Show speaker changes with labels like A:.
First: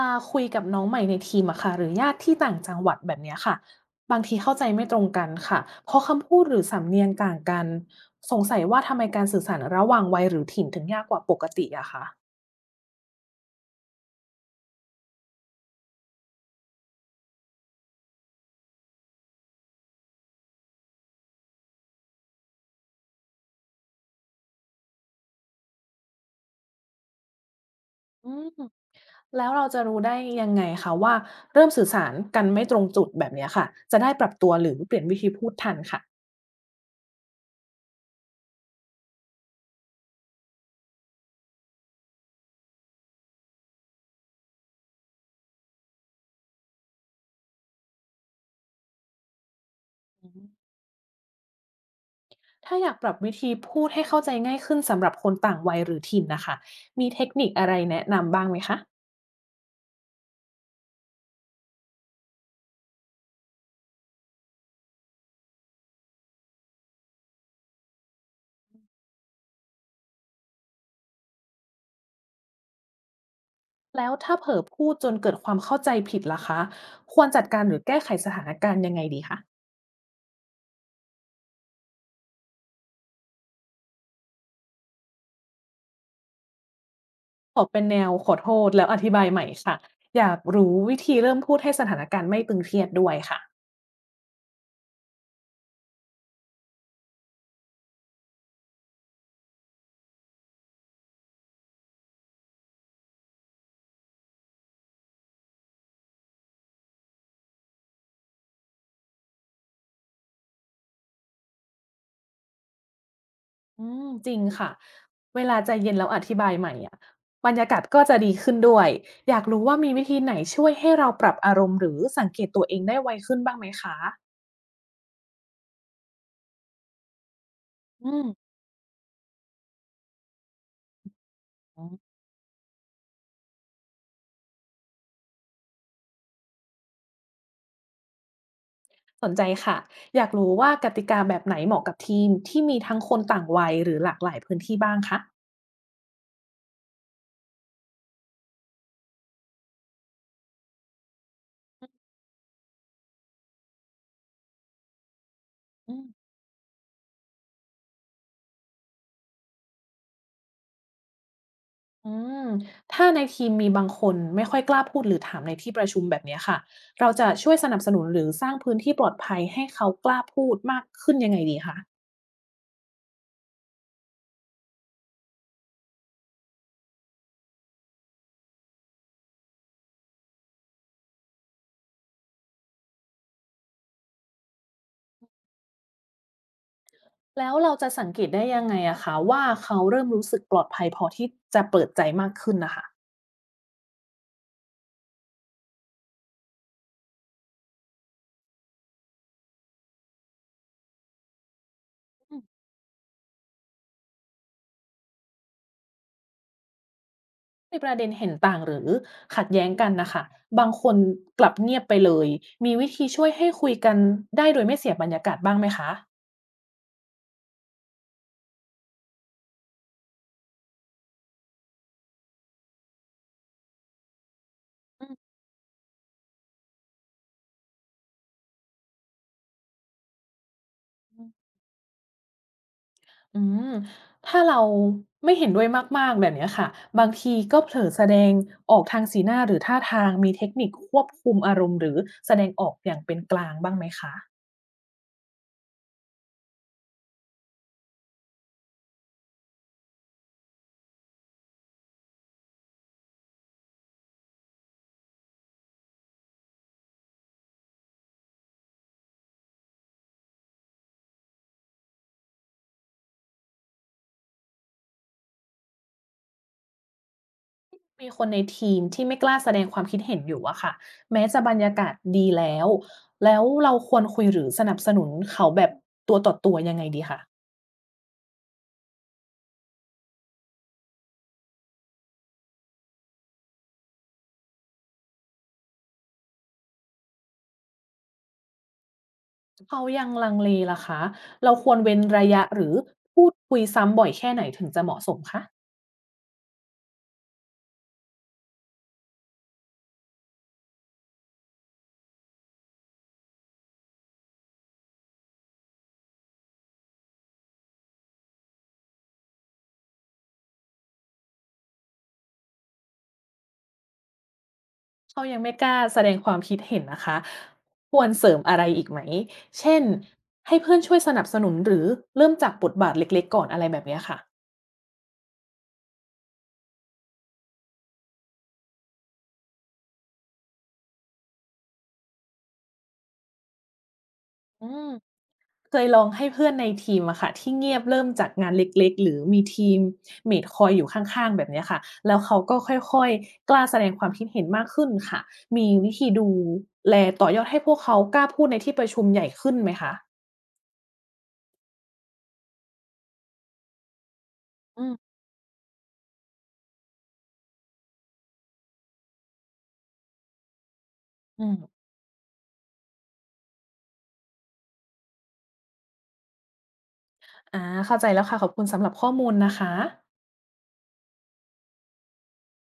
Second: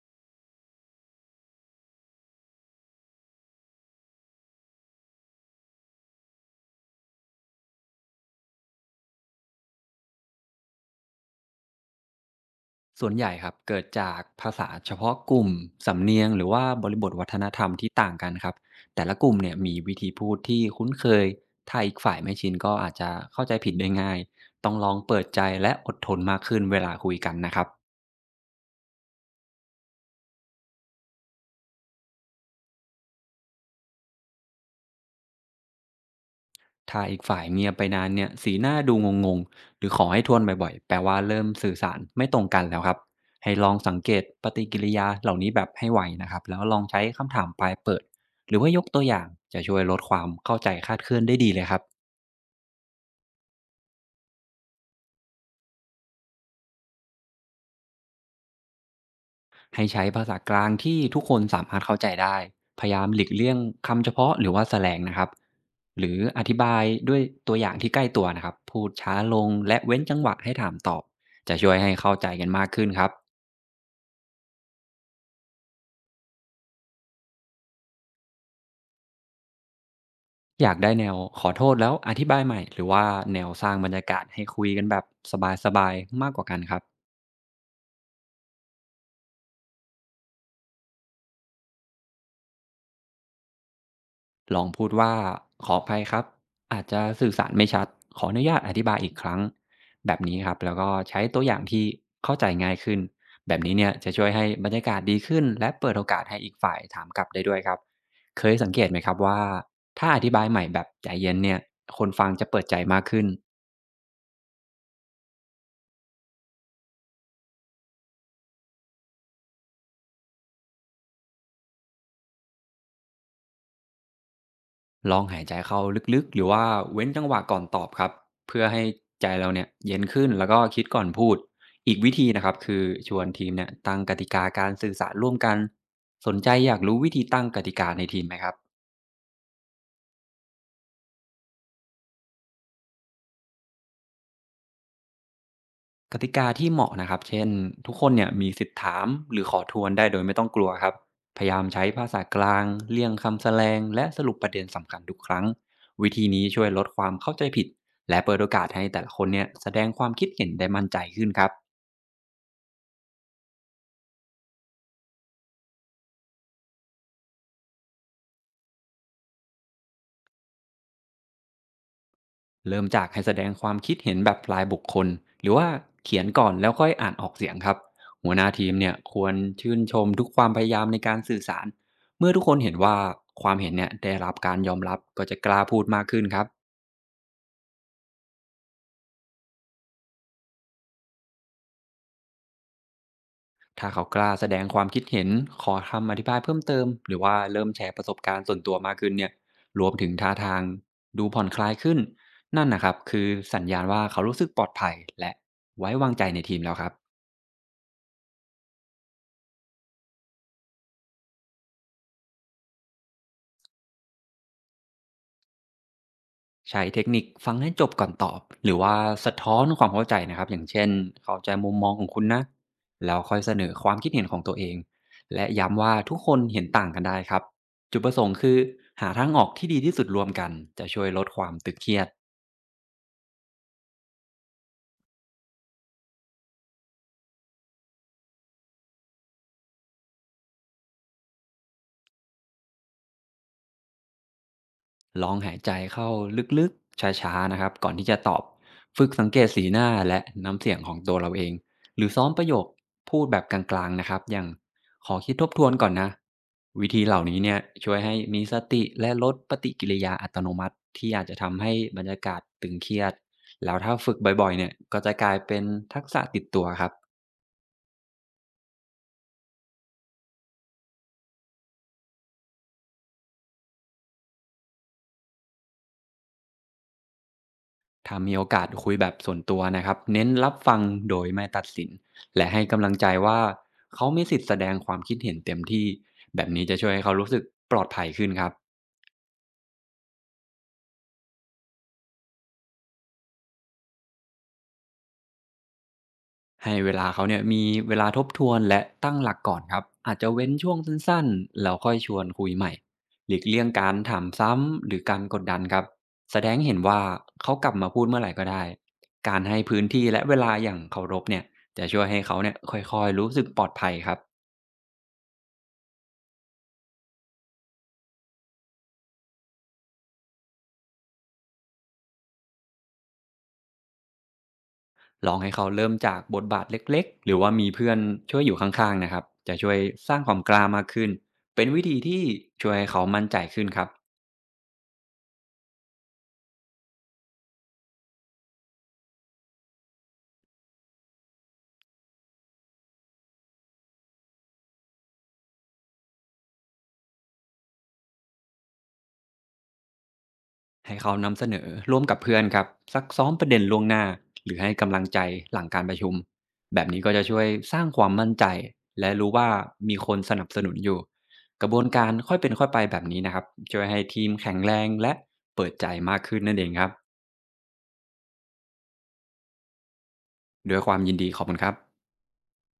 A: มาคุยกับน้องใหม่ในทีมอะค่ะหรือญาติที่ต่างจังหวัดแบบเนี้ยค่ะบางทีเข้าใจไม่ตรงกันค่ะเพราะคำพูดหรือสำเนียงต่างกันสงสัยว่าทำไมการสื่อสารระหว่างวัยหรือถิ่นถึงยากกว่าปกติอะคะ
B: ส่วนใหญ่ครับเกิดจากภาษาเฉพาะกลุ่มสำเนียงหรือว่าบริบทวัฒนธรรมที่ต่างกันครับแต่ละกลุ่มเนี่ยมีวิธีพูดที่คุ้นเคยถ้าอีกฝ่ายไม่ชินก็อาจจะเข้าใจผิดได้ง่ายต้องลองเปิดใจและอดทนมากขึ้นเวลาคุยกันนะครับ
A: อืมแล้วเราจะรู้ได้ยังไงคะว่าเริ่มสื่อสารกันไม่ตรงจุดแบบเนี้ยค่ะจะได้ปรับตัวหรือเปลี่ยนวิธีพูดทันค่ะ
B: ถ้าอีกฝ่ายเงียบไปนานเนี่ยสีหน้าดูงงๆหรือขอให้ทวนบ่อยๆแปลว่าเริ่มสื่อสารไม่ตรงกันแล้วครับให้ลองสังเกตปฏิกิริยาเหล่านี้แบบให้ไวนะครับแล้วลองใช้คำถามปลายเปิดหรือว่ายกตัวอย่างจะช่วยลดความ
A: อืม
B: เข้าใจคลาดเคลื่อนได้ดีเลยครับ
A: ถ้าอยากปรับวิธีพูดให้เข้าใจง่ายขึ้นสำหรับคนต่างวัยหรือถิ่นนะคะมีเทคนิคอะไรแนะนำบ้างไหมคะ
B: ให้ใช้ภาษากลางที่ทุกคนสามารถเข้าใจได้พยายามหลีกเลี่ยงคำเฉพาะหรือว่าแสแลงนะครับหรืออธิบายด้วยตัวอย่างที่ใกล้ตัวนะครับพูดช้าลงและเว้นจังหวะให้ถามตอบจะช่วยให้เข้าใจกันมากขึ้นครับ
A: แล้วถ้าเผลอพูดจนเกิดความเข้าใจผิดล่ะคะควรจัดการหรือแก้ไขสถานการณ์ยังไงดีคะ
B: อยากได้แนวขอโทษแล้วอธิบายใหม่หรือว่าแนวสร้างบรรยากาศให้คุยกันแบบสบายๆมากกว่ากันครับ
A: ขอเป็นแนวขอโทษแล้วอธิบายใหม่ค่ะอยากรู้วิธีเริ่มพูดให้สถานการณ์ไม่ตึงเครียดด้วยค่ะ
B: ลองพูดว่าขออภัยครับอาจจะสื่อสารไม่ชัดขออนุญาตอธิบายอีกครั้งแบบนี้ครับแล้วก็ใช้ตัวอย่างที่เข้าใจง่ายขึ้นแบบนี้เนี่ยจะช่วยให้บรรยากาศดีขึ้นและเปิดโอกาสให้อีกฝ่ายถามกลับได้ด้วยครับเคยสังเกตไหมครับว่าถ้าอธิบายใหม่แบบใจเย็นเนี่ยคนฟังจะเปิดใจมากขึ้น
A: อืมจริงค่ะเวลาใจเย็นแล้วอธิบายใหม่อะบรรยากาศก็จะดีขึ้นด้วยอยากรู้ว่ามีวิธีไหนช่วยให้เราปรับอารมณ์หรือสังเกตตัวเองได้ไวขึ้นบ้างไหมคะ
B: ลองหายใจเข้าลึกๆ หรือว่าเว้นจังหวะก่อนตอบครั
A: อื
B: บ
A: ม
B: เพื่อให้ใจเราเนี่ยเย็นขึ้นแล้วก็คิดก่อนพูด
A: อื
B: อีกวิ
A: ม
B: ธีนะครับคือชวนทีมเนี่ยตั้งกติกาการสื่อสารร่วมกันสนใจอยากรู้วิธีตั้งกติกาในทีมไหมครับ
A: สนใจค่ะอยากรู้ว่ากติกาแบบไหนเหมาะกับทีมที่มีทั้งคนต่างวัยหรือหลากหลายพื้นที่บ้างคะ
B: กติกาที่เหมาะนะครับเช่นทุกคนเนี่ยมีสิทธิ์ถามหรือขอทวนได้โดยไม่ต้องกลัวครับพยายามใช้ภา
A: อ
B: ษากลางเลี่ยงคำแสลงและสรุปประเด็นสำคัญทุกครั้ง
A: ืม
B: วิธีนี้ช่วยลดความเข้าใจผิดและเปิดโอกาสให้แต่ละคนเนี่ยแสดงความคิดเห็นได้มั่นใจขึ้นครับ
A: อืมถ้าในทีมมีบางคนไม่ค่อยกล้าพูดหรือถามในที่ประชุมแบบเนี้ยค่ะเราจะช่วยสนับสนุนหรือสร้างพื้นที่ปลอดภัยให้เขากล้าพูดมากขึ้นยังไงดีคะ
B: เริ่มจากให้แสดงความคิดเห็นแบบรายบุคคลหรือว่าเขียนก่อนแล้วค่อยอ่านออกเสียงครับหัวหน้าทีมเนี่ยควรชื่นชมทุกความพยายามในการสื่อสารเมื่อทุกคนเห็นว่าความเห็นเนี่ยได้รับการยอมรับก็จะกล้าพูดมากขึ้นครับ
A: แล้วเราจะสังเกตได้ยังไงอะคะว่าเขาเริ่มรู้สึกปลอดภัยพอที่จะเปิดใจมากขึ้นนะคะ
B: ถ้าเขากล้าแสดงความคิดเห็นขอคำอธิบายเพิ่มเติมหรือว่าเริ่มแชร์ประสบการณ์ส่วนตัวมากขึ้นเนี่ยรวมถึงท่าทางดูผ่อนคลายขึ้น
A: อืม
B: นั่นนะครับคือสัญญาณว่าเขารู้สึกปลอดภัยและไว้วางใจในทีมแล้วครับ
A: ในประเด็นเห็นต่างหรือขัดแย้งกันนะคะบางคนกลับเงียบไปเลยมีวิธีช่วยให้คุยกันได้โดยไม่เสียบรรยากาศบ้างไหมคะ
B: ใช้เทคนิคฟังให้จบก่อนตอบหรือว่าสะท้อนความเข้าใจนะครับอย่างเช่นเข้าใจมุมมองของคุณนะแล้วค่อยเสนอความคิดเห็นของตัวเอง
A: อืม
B: และย้ำว่าทุกคนเห็นต่างกันได้ครับจุดประสงค์คือหาทางออกที่ดีที่สุดรวมกันจะช่วยลดความตึงเครียด
A: อืมถ้าเราไม่เห็นด้วยมากๆแบบเนี้ยค่ะบางทีก็เผลอแสดงออกทางสีหน้าหรือท่าทางมีเทคนิคควบคุมอารมณ์หรือแสดงออกอย่างเป็นกลางบ้างไหมคะ
B: ลองหายใจเข้าลึกๆ ช้าๆนะครับก่อนที่จะตอบฝึกสังเกตสีหน้าและน้ำเสียงของตัวเราเอง หรือซ้อมประโยคพูดแบบกลางๆนะครับอย่างขอคิดทบทวนก่อนนะ วิธีเหล่านี้เนี่ยช่วยให้มีสติและลดปฏิกิริยาอัตโนมัติที่อาจจะทำให้บรรยากาศตึงเครียดแล้วถ้าฝึกบ่อยๆเนี่ยก็จะกลายเป็นทักษะติดตัวครับ
A: มีคนในทีมที่ไม่กล้าแสดงความคิดเห็นอยู่อะค่ะแม้จะบรรยากาศดีแล้วแล้วเราควรคุยหรือสนับสนุนเขาแบบตัวต่อตัวยังไงดีคะ
B: ถ้ามีโอกาสคุยแบบส่วนตัวนะครับเน้นรับฟังโดยไม่ตัดสินและให้กำลังใจว่าเขามีสิทธิ์แสดงความคิดเห็นเต็มที่แบบนี้จะช่วยให้เขารู้สึกปลอดภัยขึ้นครับ
A: เขายังลังเลล่ะคะเราควรเว้นระยะหรือพูดคุยซ้ำบ่อยแค่ไหนถึงจะเหมาะสมคะ
B: ให้เวลาเขาเนี่ยมีเวลาทบทวนและตั้งหลักก่อนครับอาจจะเว้นช่วงสั้นๆแล้วค่อยชวนคุยใหม่หลีกเลี่ยงการถามซ้ำหรือการกดดันครับแสดงให้เห็นว่าเขากลับมาพูดเมื่อไหร่ก็ได้การให้พื้นที่และเวลาอย่างเคารพเนี่ยจะช่วยให้เขาเนี่ยค่อยๆรู้สึกปลอดภัยครับ
A: เขายังไม่กล้าแสดงความคิดเห็นนะคะควรเสริมอะไรอีกไหมเช่นให้เพื่อนช่วยสนับสนุนหรือเริ่มจากบทบาทเล็กๆก่อนอะไรแบบเนี้ยค่ะ
B: ลองให้เขาเริ่มจากบทบาทเล็กๆหรือว่ามีเพื่อนช่วยอยู่ข้างๆนะครับจะช่วยสร้างความกล้ามากขึ้นเป็นวิธีที่ช่วยให้เขามั่นใจขึ้นครับ
A: อืมเคยลองให้เพื่อนในทีมอะค่ะที่เงียบเริ่มจากงานเล็กๆหรือมีทีมเมดคอยอยู่ข้างๆแบบเนี้ยค่ะแล้วเขาก็ค่อยๆกล้าแสดงความคิดเห็นมากขึ้นค่ะมีวิธีดูแลต่อยอดให้พวกเขากล้าพูดในที่ประชุมใหญ่ขึ้นไหมคะ
B: ให้เขานำเสนอร่วมกับเพื่อนครับซักซ้อมประเด็นล่วงหน้าหรือให้
A: อืม
B: กำลังใจหลังการประชุมแบบนี้ก็จะช่วยสร้างความมั่นใจและรู้ว่ามีคนสนับสนุนอยู่กระบวนการค่อยเป็นค่อยไปแบบนี้นะครับช่วยให้ทีมแข็งแรงและเปิดใจมากขึ้นนั่นเองครับ
A: ๆอาเข้าใจแล้วค่ะขอบคุณสำหรับข้อมูลนะคะ
B: ด้วยความยินดีขอบคุณครับ